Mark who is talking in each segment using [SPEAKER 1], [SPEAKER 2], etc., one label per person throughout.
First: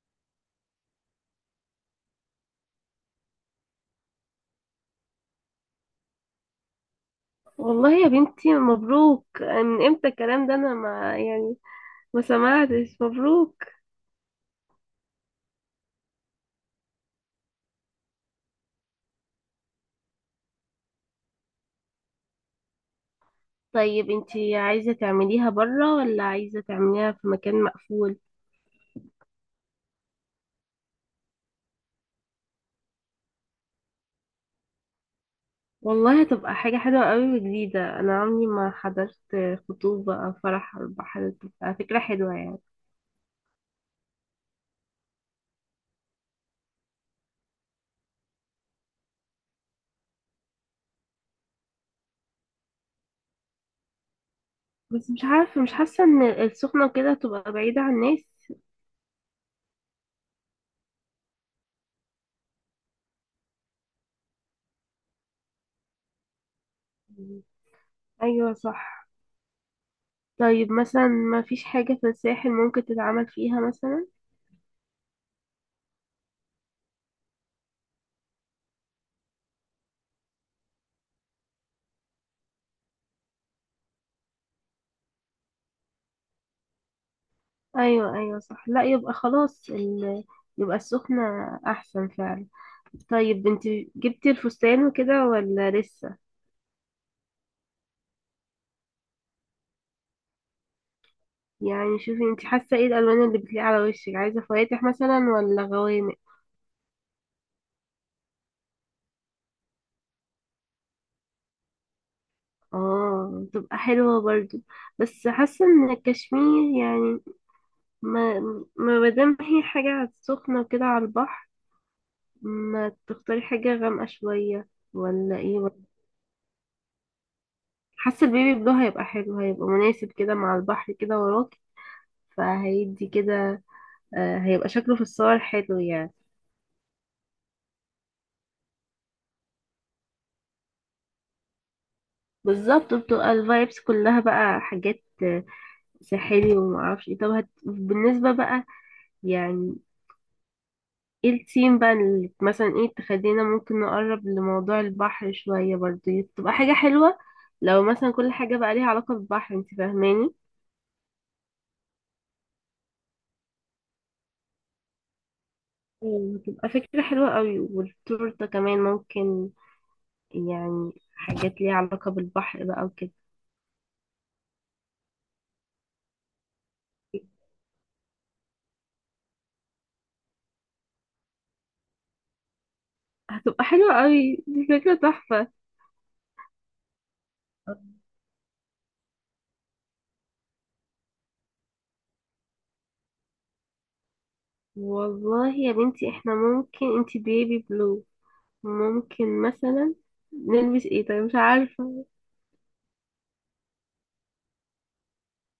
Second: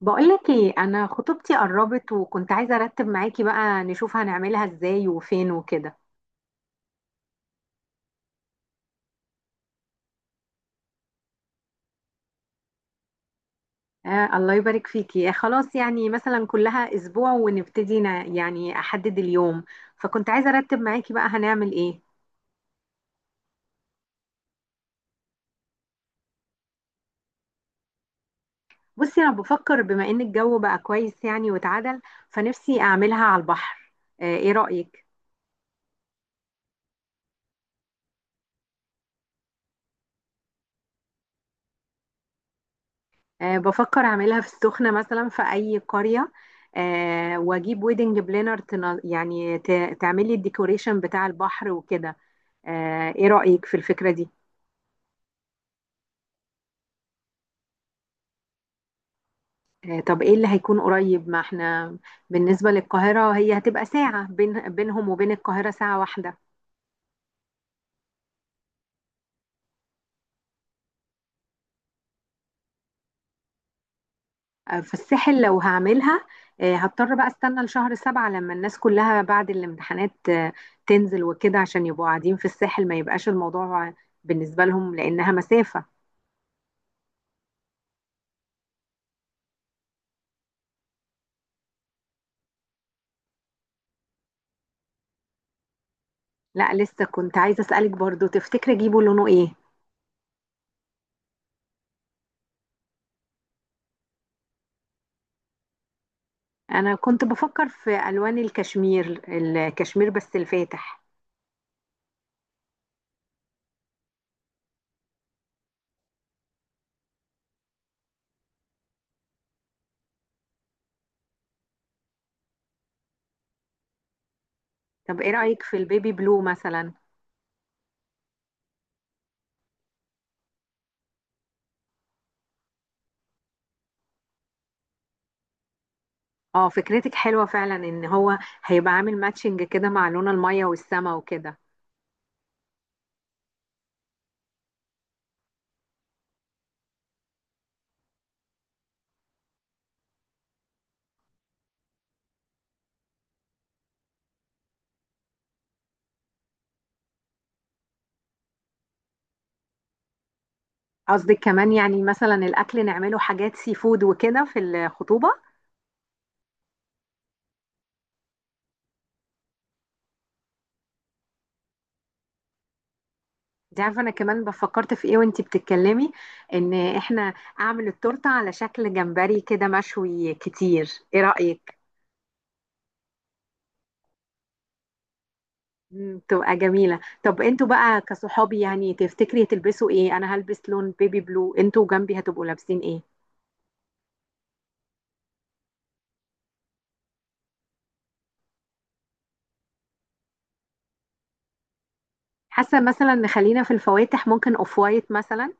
[SPEAKER 1] بقولك ايه، انا خطوبتي قربت وكنت عايزه ارتب معاكي بقى نشوف هنعملها ازاي وفين وكده.
[SPEAKER 2] والله يا بنتي، مبروك. من امتى الكلام ده؟ انا ما يعني ما سمعتش مبروك.
[SPEAKER 1] آه، الله يبارك فيكي. خلاص يعني مثلا كلها اسبوع ونبتدي يعني احدد اليوم. فكنت عايزه ارتب معاكي بقى هنعمل ايه؟
[SPEAKER 2] طيب انتي عايزة تعمليها بره ولا عايزة تعمليها في مكان مقفول؟
[SPEAKER 1] بصي، انا بفكر بما ان الجو بقى كويس يعني واتعدل، فنفسي اعملها على البحر. ايه رأيك؟
[SPEAKER 2] والله هتبقى حاجة حلوة قوي وجديدة، انا عمري ما حضرت خطوبة او فرح على البحر. بتبقى فكرة حلوة يعني.
[SPEAKER 1] آه، بفكر اعملها في السخنه مثلا في اي قريه. واجيب ويدنج بلانر. يعني تعملي الديكوريشن بتاع البحر وكده. ايه رأيك في الفكرة دي؟
[SPEAKER 2] بس مش عارفة، مش حاسة ان السخنة وكده تبقى بعيدة عن الناس.
[SPEAKER 1] طب ايه اللي هيكون قريب؟ ما احنا بالنسبة للقاهرة هي هتبقى ساعة، بينهم وبين القاهرة ساعة واحدة.
[SPEAKER 2] ايوه صح. طيب مثلا ما فيش حاجة في الساحل ممكن تتعمل فيها مثلا؟
[SPEAKER 1] آه، فالساحل لو هعملها، هضطر بقى استنى لشهر سبعة لما الناس كلها بعد الامتحانات تنزل وكده عشان يبقوا قاعدين في الساحل، ما يبقاش الموضوع بالنسبة لهم لأنها مسافة.
[SPEAKER 2] ايوه ايوه صح. لا يبقى خلاص يبقى السخنة احسن فعلا. طيب انت جبتي الفستان وكده ولا لسه؟
[SPEAKER 1] لا لسه، كنت عايزة أسألك برضو، تفتكري اجيبه لونه ايه؟
[SPEAKER 2] يعني شوفي، انت حاسة ايه الالوان اللي بتليق على وشك؟ عايزة فواتح مثلا ولا غوامق؟
[SPEAKER 1] انا كنت بفكر في ألوان الكشمير بس الفاتح.
[SPEAKER 2] اه تبقى حلوة برضو، بس حاسة ان الكشمير يعني ما ما مادام هي حاجة سخنة وكده على البحر، ما تختاري حاجة غامقة شوية،
[SPEAKER 1] طب ايه
[SPEAKER 2] ولا ايه؟
[SPEAKER 1] رأيك في البيبي بلو مثلا؟
[SPEAKER 2] حاسة البيبي بلو هيبقى حلو، هيبقى مناسب كده مع البحر كده وراك، فهيدي كده. هيبقى شكله في الصور حلو يعني.
[SPEAKER 1] اه، فكرتك حلوة فعلا. ان هو هيبقى عامل ماتشنج كده مع لون المية والسما وكده.
[SPEAKER 2] بالظبط، بتبقى الفايبس كلها بقى حاجات ساحلي ومعرفش ايه. طب بالنسبة بقى يعني ايه الثيم بقى اللي مثلا ايه تخلينا ممكن نقرب لموضوع البحر شوية برضه تبقى حاجة حلوة. لو مثلا كل حاجة بقى ليها علاقة بالبحر، انت فاهماني؟
[SPEAKER 1] قصدك كمان يعني مثلا الاكل نعمله حاجات سي فود وكده في الخطوبة؟
[SPEAKER 2] تبقى فكرة حلوة قوي، والتورتة كمان ممكن يعني حاجات ليها علاقة بالبحر بقى وكده.
[SPEAKER 1] انت عارفة انا كمان بفكرت في ايه وانت بتتكلمي؟ ان احنا اعمل التورتة على شكل جمبري كده مشوي كتير. ايه رأيك؟
[SPEAKER 2] هتبقى حلوة قوي، دي فكرة تحفة.
[SPEAKER 1] مم، تبقى جميلة. طب انتوا بقى كصحابي يعني تفتكري تلبسوا ايه؟ انا هلبس لون بيبي بلو، انتوا جنبي هتبقوا لابسين ايه؟
[SPEAKER 2] والله يا بنتي، احنا ممكن انتي بيبي بلو، ممكن مثلا نلبس ايه؟ طيب مش عارفة.
[SPEAKER 1] حاسة مثلا نخلينا في الفواتح، ممكن اوف وايت مثلا.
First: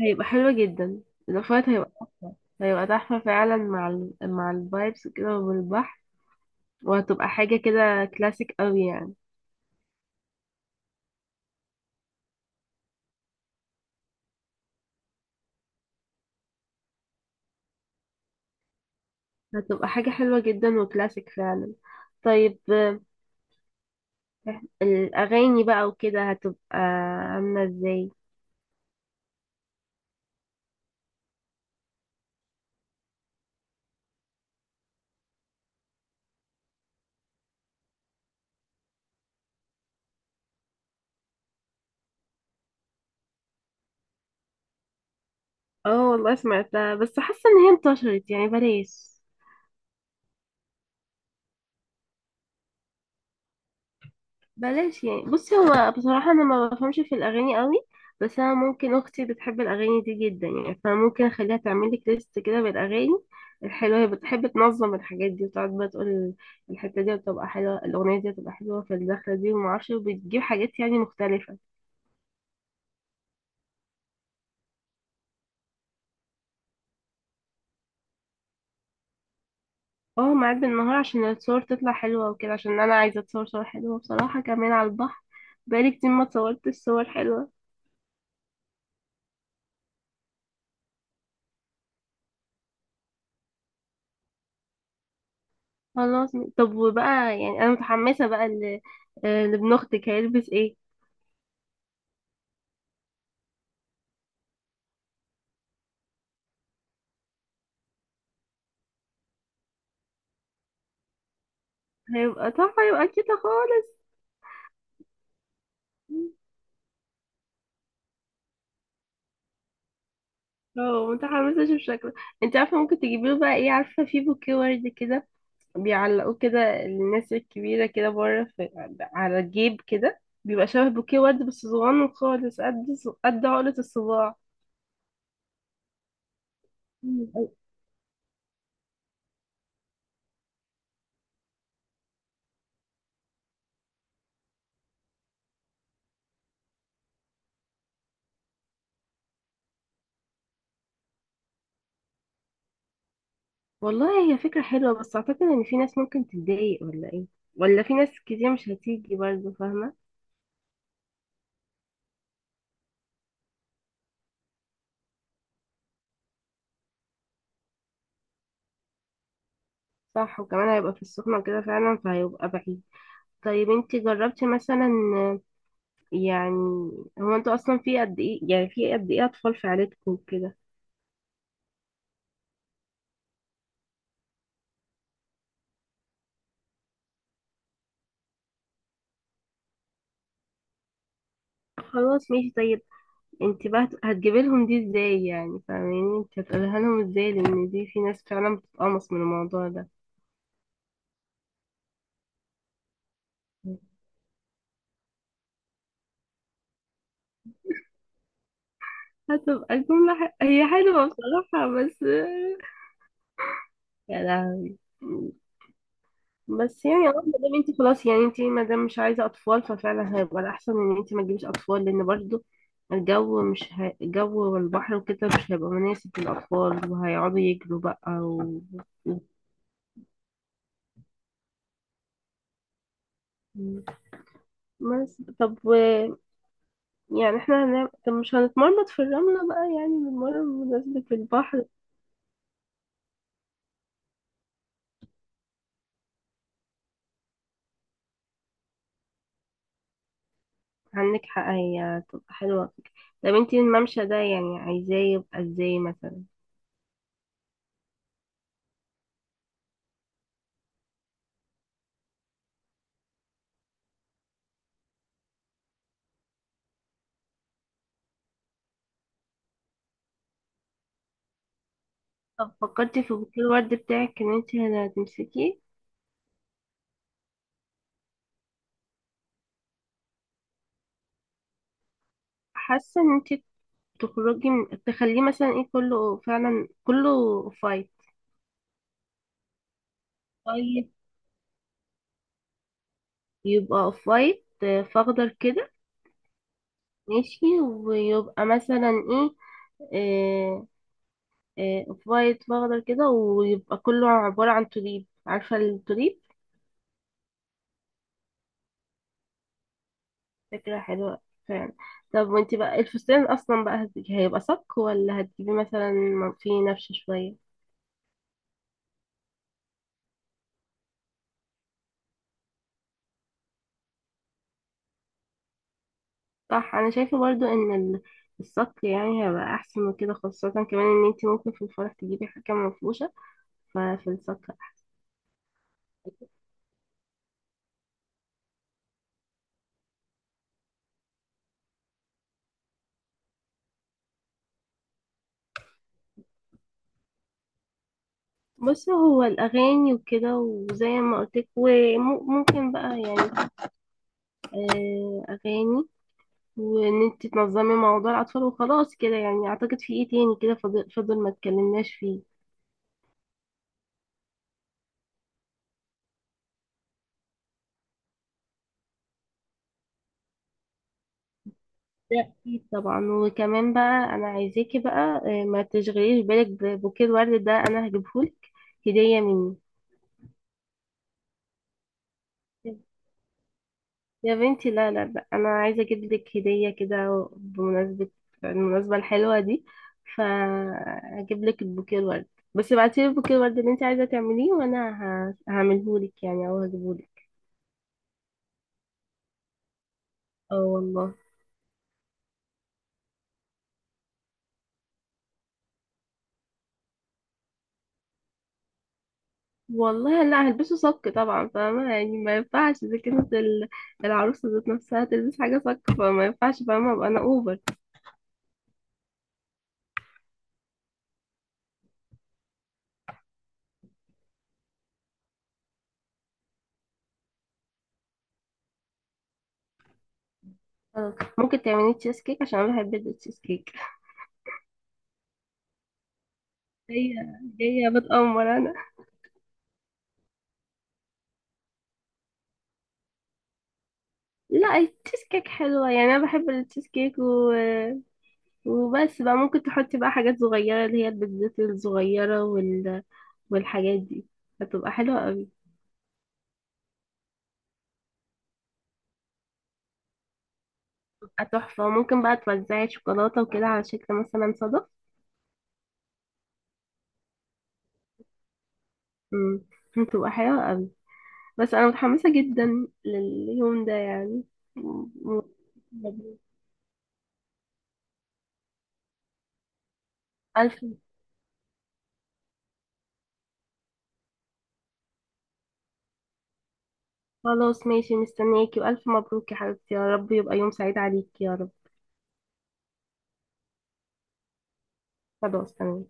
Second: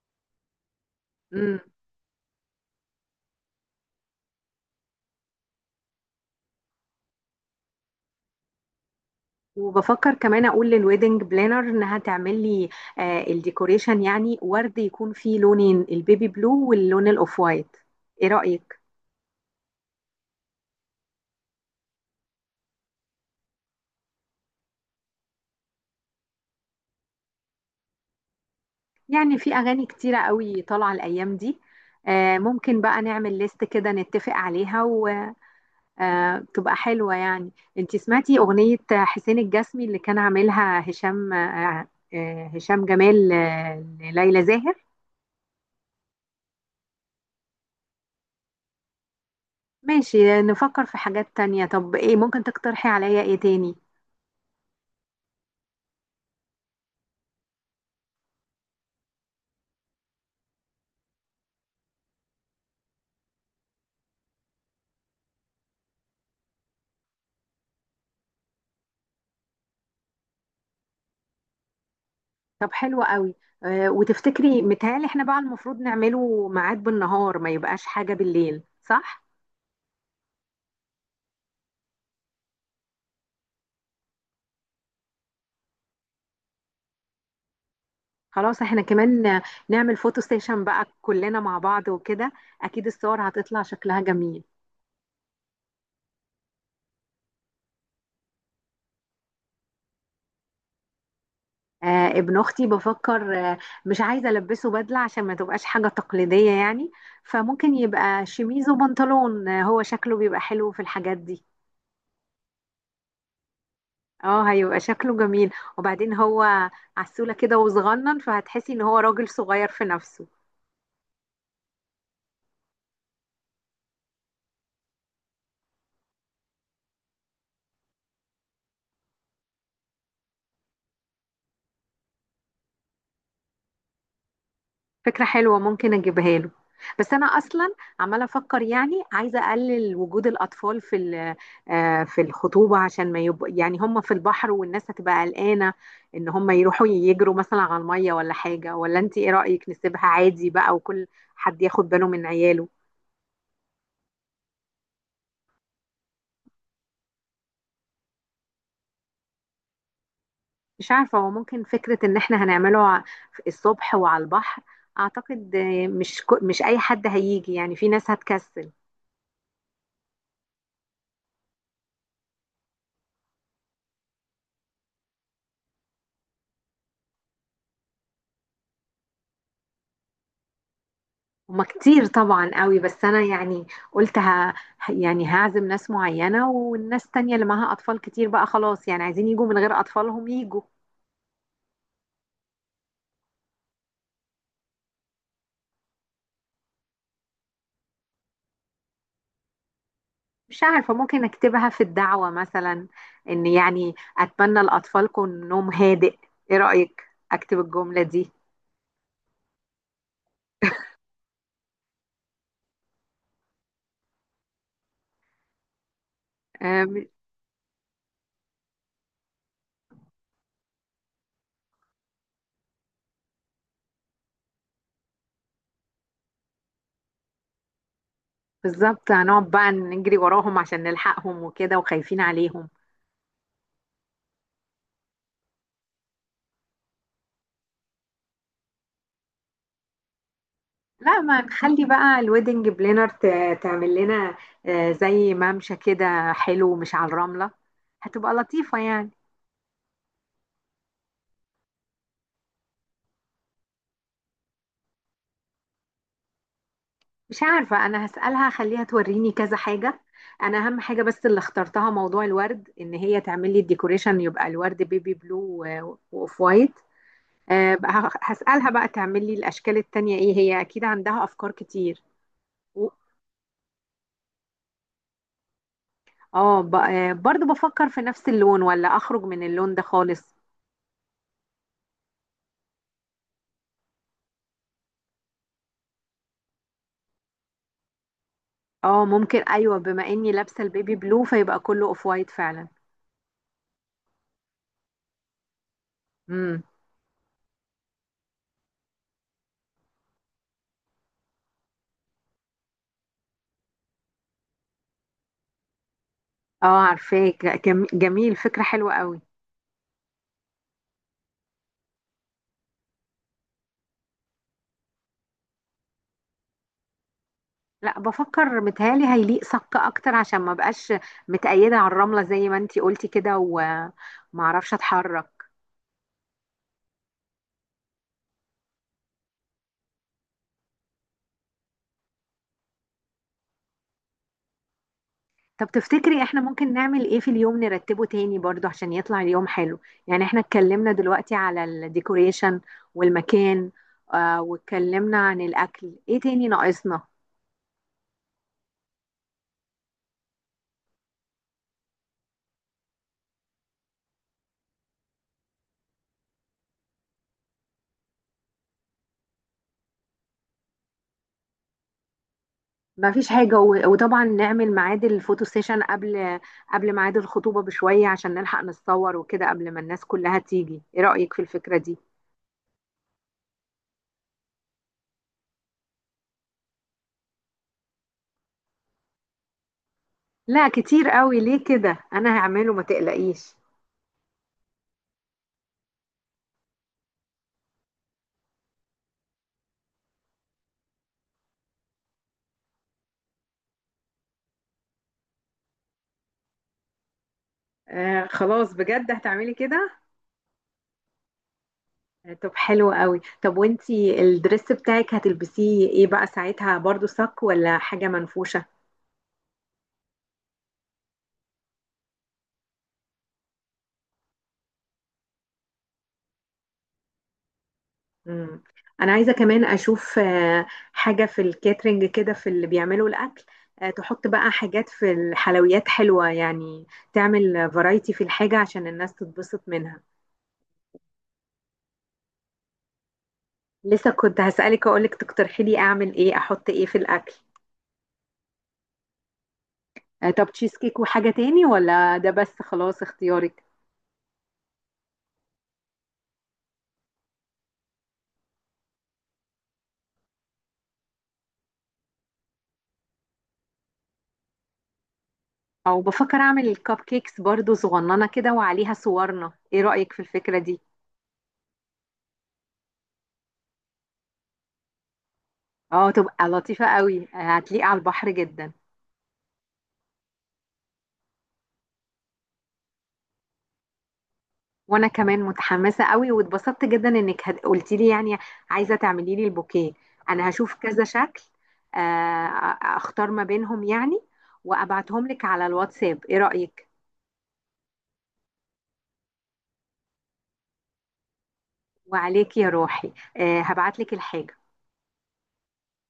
[SPEAKER 2] هيبقى حلوة جدا، الاوفرت هيبقى تحفة، هيبقى تحفة فعلا مع مع الفايبس كده والبحر، وهتبقى حاجة كده كلاسيك قوي يعني.
[SPEAKER 1] وبفكر كمان اقول للويدنج بلانر انها تعمل لي الديكوريشن، يعني ورد يكون فيه لونين، البيبي بلو واللون الاوف وايت. ايه رأيك؟
[SPEAKER 2] هتبقى حاجة حلوة جدا وكلاسيك فعلا. طيب، الأغاني بقى وكده هتبقى عاملة ازاي؟
[SPEAKER 1] يعني في اغاني كتيرة قوي طالعة الايام دي. ممكن بقى نعمل ليست كده نتفق عليها وتبقى حلوة يعني. انتي سمعتي اغنية حسين الجسمي اللي كان عاملها هشام؟ هشام جمال، ليلى زاهر.
[SPEAKER 2] اه والله سمعتها، بس حاسة ان هي انتشرت يعني، بلاش.
[SPEAKER 1] ماشي، نفكر في حاجات تانية. طب ايه ممكن تقترحي عليا ايه تاني؟
[SPEAKER 2] بلاش يعني. بصي، هو بصراحة أنا ما بفهمش في الأغاني قوي، بس أنا ممكن أختي بتحب الأغاني دي جدا يعني، فممكن أخليها تعمل لك ليست كده بالأغاني الحلوة. هي بتحب تنظم الحاجات دي، وتقعد بقى تقول الحتة دي بتبقى حلوة، الأغنية دي بتبقى حلوة في الدخلة دي، ومعرفش بتجيب حاجات يعني مختلفة.
[SPEAKER 1] طب حلو قوي. وتفتكري متهيألي احنا بقى المفروض نعمله ميعاد بالنهار، ما يبقاش حاجة بالليل، صح؟
[SPEAKER 2] اه معاد بالنهار عشان الصور تطلع حلوة وكده، عشان أنا عايزة أتصور صور حلوة بصراحة كمان على البحر. بقالي كتير ما اتصورتش صور حلوة.
[SPEAKER 1] خلاص احنا كمان نعمل فوتو ستيشن بقى كلنا مع بعض وكده. اكيد الصور هتطلع شكلها جميل.
[SPEAKER 2] خلاص. طب وبقى يعني أنا متحمسة بقى لابن أختك هيلبس ايه؟
[SPEAKER 1] آه، ابن اختي بفكر. مش عايزة البسه بدلة عشان ما تبقاش حاجة تقليدية يعني. فممكن يبقى شميز وبنطلون. هو شكله بيبقى حلو في الحاجات دي.
[SPEAKER 2] هيبقى تحفة، هيبقى كده خالص.
[SPEAKER 1] اه، هيبقى شكله جميل. وبعدين هو عسولة كده وصغنن، فهتحسي ان هو راجل صغير في نفسه.
[SPEAKER 2] اه متحمسة اشوف شكله. انت عارفة ممكن تجيبيله بقى ايه؟ عارفة في بوكيه ورد كده بيعلقوه كده الناس الكبيرة كده بره في على الجيب كده، بيبقى شبه بوكيه ورد بس صغنن خالص قد عقلة الصباع.
[SPEAKER 1] فكرة حلوة، ممكن اجيبها له. بس انا
[SPEAKER 2] مم.
[SPEAKER 1] اصلا عمالة افكر، يعني عايزة اقلل وجود الاطفال في الخطوبة، عشان ما يبقوا يعني هم في البحر والناس هتبقى قلقانة ان هم يروحوا يجروا مثلا على المية ولا حاجة. ولا انت ايه رأيك نسيبها عادي بقى وكل حد ياخد باله من عياله؟
[SPEAKER 2] والله هي فكرة حلوة، بس أعتقد إن في ناس ممكن تتضايق ولا إيه؟ ولا في ناس كتير مش هتيجي برضه، فاهمة؟
[SPEAKER 1] مش عارفة، هو ممكن فكرة ان احنا هنعمله الصبح وعلى البحر. اعتقد مش اي حد هيجي، يعني في ناس هتكسل.
[SPEAKER 2] صح، وكمان هيبقى في السخنة كده فعلا فهيبقى بعيد. طيب انتي جربتي مثلا يعني، هو انتوا اصلا في قد ايه يعني، في قد ايه اطفال في عيلتكم كده؟
[SPEAKER 1] هما كتير طبعا قوي، بس انا يعني قلت يعني هعزم ناس معينة، والناس تانية اللي معاها اطفال كتير بقى خلاص، يعني عايزين يجوا من غير اطفالهم يجوا.
[SPEAKER 2] خلاص ماشي. طيب انت بقى هتجيبي لهم دي ازاي؟ يعني فاهماني، انت هتقولها لهم ازاي؟ لان دي في ناس فعلا بتتقمص من الموضوع ده.
[SPEAKER 1] مش عارفة، ممكن اكتبها في الدعوة مثلا، ان يعني اتمنى لاطفالكم نوم هادئ. ايه رأيك اكتب الجملة دي؟
[SPEAKER 2] هتبقى الجملة هي حلوة بصراحة، بس يا لهوي. بس
[SPEAKER 1] آه،
[SPEAKER 2] يعني اه، ما دام انت خلاص يعني، انت ما دام مش عايزه اطفال، ففعلا هيبقى الاحسن ان انت ما تجيبيش اطفال، لان برضو الجو مش هي... الجو والبحر وكده مش هيبقى مناسب للاطفال، وهيقعدوا يجروا بقى
[SPEAKER 1] بالظبط. هنقعد بقى نجري وراهم عشان نلحقهم وكده وخايفين عليهم.
[SPEAKER 2] و- بس طب يعني احنا طب مش هنتمرمط في الرمله بقى، يعني بنتمرمط بمناسبة
[SPEAKER 1] لا، ما
[SPEAKER 2] البحر.
[SPEAKER 1] نخلي بقى الويدنج بلانر تعمل لنا زي ممشى كده حلو، مش على الرملة. هتبقى لطيفة يعني.
[SPEAKER 2] عندك حق، هي تبقى حلوه فكرة. طب انت الممشى ده يعني عايزاه يبقى ازاي مثلا؟
[SPEAKER 1] مش عارفة، أنا هسألها خليها توريني كذا حاجة. أنا أهم حاجة بس اللي اخترتها موضوع الورد، إن هي تعمل لي الديكوريشن يبقى الورد بيبي بلو وأوف وايت. بقى هسألها بقى تعمل لي الأشكال التانية إيه، هي أكيد عندها أفكار كتير.
[SPEAKER 2] طب
[SPEAKER 1] و-
[SPEAKER 2] فكرتي في بouquet الورد بتاعك ان انت هتمسكيه؟
[SPEAKER 1] اه، برضو بفكر في نفس اللون، ولا أخرج من اللون ده خالص؟
[SPEAKER 2] حاسه ان انت تخرجي تخليه مثلا ايه كله، فعلا كله اوف وايت.
[SPEAKER 1] اه ممكن، ايوه، بما اني لابسه
[SPEAKER 2] طيب،
[SPEAKER 1] البيبي بلو فيبقى كله اوف وايت فعلا.
[SPEAKER 2] يبقى اوف وايت فاخضر كده.
[SPEAKER 1] امم.
[SPEAKER 2] ماشي، ويبقى مثلا ايه؟ آه، اوف وايت فاخضر كده ويبقى كله عبارة عن توليب، عارفة التوليب؟
[SPEAKER 1] اه عارفاك. لا، جميل، فكره حلوه قوي.
[SPEAKER 2] فكرة حلوة فعلا. طب وانتي بقى الفستان اصلا بقى هيبقى صك ولا هتجيبي مثلا فيه نفش شوية؟
[SPEAKER 1] لا، بفكر متهيالي هيليق صك اكتر، عشان ما بقاش متقيده على الرمله زي ما انتي قلتي كده، وما اعرفش اتحرك.
[SPEAKER 2] صح، انا شايفة برضو ان الصك يعني هيبقى احسن وكده، خاصة كمان ان انتي ممكن في الفرح تجيبي حاجة منفوشة في السكر.
[SPEAKER 1] طب تفتكري احنا ممكن نعمل ايه في اليوم نرتبه تاني برضو عشان يطلع اليوم حلو؟ يعني احنا اتكلمنا دلوقتي على الديكوريشن والمكان، واتكلمنا عن الاكل. ايه تاني ناقصنا؟
[SPEAKER 2] بص، هو الأغاني وكده وزي ما قلتلك، وممكن بقى يعني أغاني، وإن انت تنظمي موضوع الأطفال، وخلاص كده يعني. أعتقد في ايه تاني كده فضل ما اتكلمناش فيه.
[SPEAKER 1] ما فيش حاجة. وطبعا نعمل ميعاد الفوتو سيشن قبل ميعاد الخطوبة بشوية عشان نلحق نتصور وكده قبل ما الناس كلها تيجي. ايه رأيك في الفكرة دي؟
[SPEAKER 2] ده أكيد طبعا، وكمان بقى أنا عايزاكي بقى ما تشغليش بالك ببوكيه الورد ده، أنا هجيبهولك هدية مني.
[SPEAKER 1] لا كتير قوي، ليه كده؟ انا هعمله، ما تقلقيش.
[SPEAKER 2] يا بنتي لا لا لا، انا عايزه اجيب لك هديه كده بمناسبه المناسبه الحلوه دي، فاجيب لك البوكيه الورد. بس ابعتي لي البوكيه الورد اللي انت عايزه تعمليه وانا هعمله لك يعني او هجيبه لك.
[SPEAKER 1] آه، خلاص، بجد هتعملي كده؟
[SPEAKER 2] اه والله.
[SPEAKER 1] آه، طب حلو قوي. طب وانتي الدريس بتاعك هتلبسيه ايه بقى ساعتها، برضو صك ولا حاجة منفوشة؟
[SPEAKER 2] والله لا هلبسه صك طبعا، فاهمه يعني ما ينفعش اذا كانت العروسه ذات نفسها تلبس حاجه صك فما ينفعش، فاهمه ابقى انا اوفر.
[SPEAKER 1] مم. انا عايزه كمان اشوف حاجه في الكاترينج كده، في اللي بيعملوا الاكل. تحط بقى حاجات في الحلويات حلوه يعني، تعمل فرايتي في الحاجه عشان الناس تتبسط منها.
[SPEAKER 2] خلاص، ممكن تعملي تشيز كيك عشان انا بحب التشيز كيك.
[SPEAKER 1] لسه كنت هسالك اقولك تقترحي لي اعمل ايه، احط ايه في
[SPEAKER 2] هي
[SPEAKER 1] الاكل.
[SPEAKER 2] جايه بتأمر انا.
[SPEAKER 1] آه، طب تشيز كيك وحاجه تاني ولا ده بس؟ خلاص، اختيارك.
[SPEAKER 2] لا التشيز كيك حلوة يعني، أنا بحب التشيز كيك وبس بقى. ممكن تحطي بقى حاجات صغيرة، اللي هي البيتزات الصغيرة والحاجات دي هتبقى حلوة قوي.
[SPEAKER 1] او بفكر اعمل الكب كيكس برضو صغننه كده وعليها صورنا. ايه رايك في الفكره دي؟
[SPEAKER 2] هتبقى تحفة، وممكن بقى توزعي شوكولاتة وكده على شكل مثلا صدف.
[SPEAKER 1] اه، تبقى لطيفه قوي. هتليق على البحر جدا.
[SPEAKER 2] مم. هتبقى حلوة قوي. بس أنا متحمسة جدا لليوم ده يعني
[SPEAKER 1] وانا كمان
[SPEAKER 2] و-
[SPEAKER 1] متحمسه قوي،
[SPEAKER 2] مبروك.
[SPEAKER 1] واتبسطت جدا انك قلتي لي يعني عايزه تعملي لي البوكيه. انا هشوف
[SPEAKER 2] ألف.
[SPEAKER 1] كذا شكل، آه، اختار ما بينهم يعني، وابعتهم لك على الواتساب. ايه رايك؟
[SPEAKER 2] خلاص ماشي مستنياكي، وألف مبروك يا حبيبتي، يا رب يبقى يوم سعيد عليكي يا رب.
[SPEAKER 1] وعليك يا روحي. آه، هبعت لك الحاجه.
[SPEAKER 2] خلاص تمام.